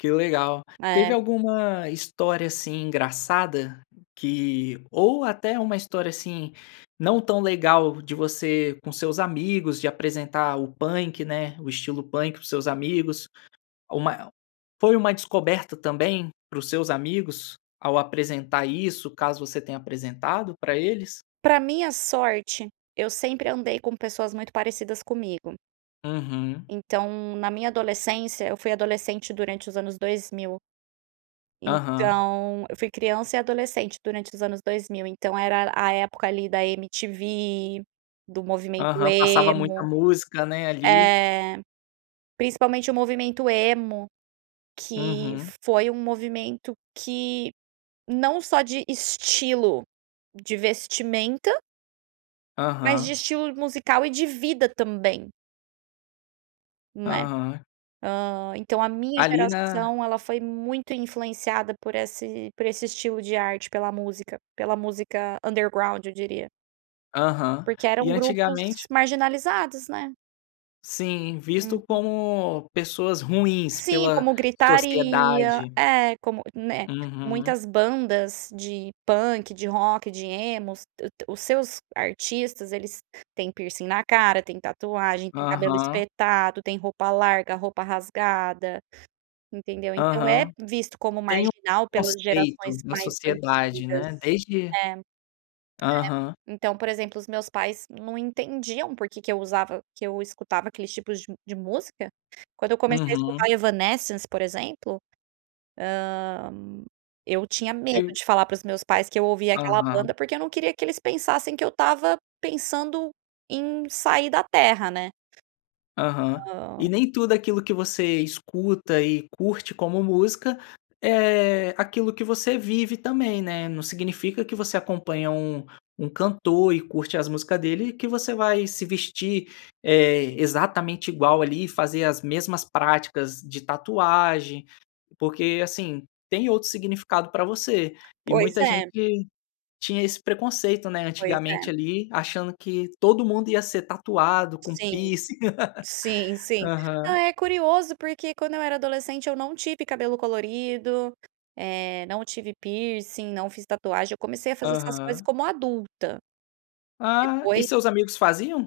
Que legal. Teve É. alguma história, assim, engraçada que ou até uma história, assim, não tão legal de você com seus amigos de apresentar o punk, né, o estilo punk para os seus amigos? Ou má el foi uma descoberta também para os seus amigos ao apresentar isso, caso você tenha apresentado pra eles? Pra minha sorte, eu sempre andei com pessoas muito parecidas comigo. Uhum. Então, na minha adolescência, eu fui adolescente durante os anos 2000, Aham. então, eu fui criança e adolescente durante os anos 2000, então era a época ali da MTV, do movimento Aham, passava muita Emo, música né ali. eh, principalmente o movimento Emo que Uhum. foi um movimento que, não só de estilo, de vestimenta mas de Aham. estilo musical e de vida também Né. Aham. Hã, então a minha Ali na geração ela foi muito influenciada por esse por esse estilo de arte, pela música, pela música underground, eu diria. Aham. Porque E, eram grupos antigamente marginalizados, né. Sim, visto Uhum. como pessoas ruins Sim, pela como gritaria, sociedade. é, como né, Uhum. muitas bandas de punk, de rock, de emos, dã tã os seus artistas eles, têm piercing na cara, tem tatuagem, tem cabelo Aham. espetado, tem roupa larga, roupa rasgada, entendeu. Então é Aham. visto como Tem um marginal pelas gerações conceito na mais sociedade, antigas. né, desde É, é. Aham. Então, por exemplo, os meus pais não entendiam porque que eu usava que eu escutava aqueles tipos de de música. Quando eu comecei a Uhum. escutar Evanessence, por exemplo, hã, eu tinha medo E de falar para os meus pais que eu ouvia aquela banda, Aham. porque eu não queria que eles pensassem que eu estava pensando em, "sair da terra", né. Aham. Hã E nem tudo aquilo que você escuta e curte como música é aquilo que você vive também, né, não significa que você acompanha um um cantor e curte as músicas dele, que você vai se vestir, eh, exatamente igual ali e fazer as mesmas práticas de tatuagem, porque, assim, tem outro significado pra você. E Pois muita é. gente tinha esse preconceito, né, Pois antigamente é. ali achando que todo mundo ia ser tatuado, com Sim. piercing. Sim, sim. Não, Aham. é curioso porque quando eu era adolescente eu não tive cabelo colorido, eh, não tive piercing, não fiz tatuagem, eu comecei a fazer essas coisas Aham. como adulta. Ah. E Depois seus amigos faziam?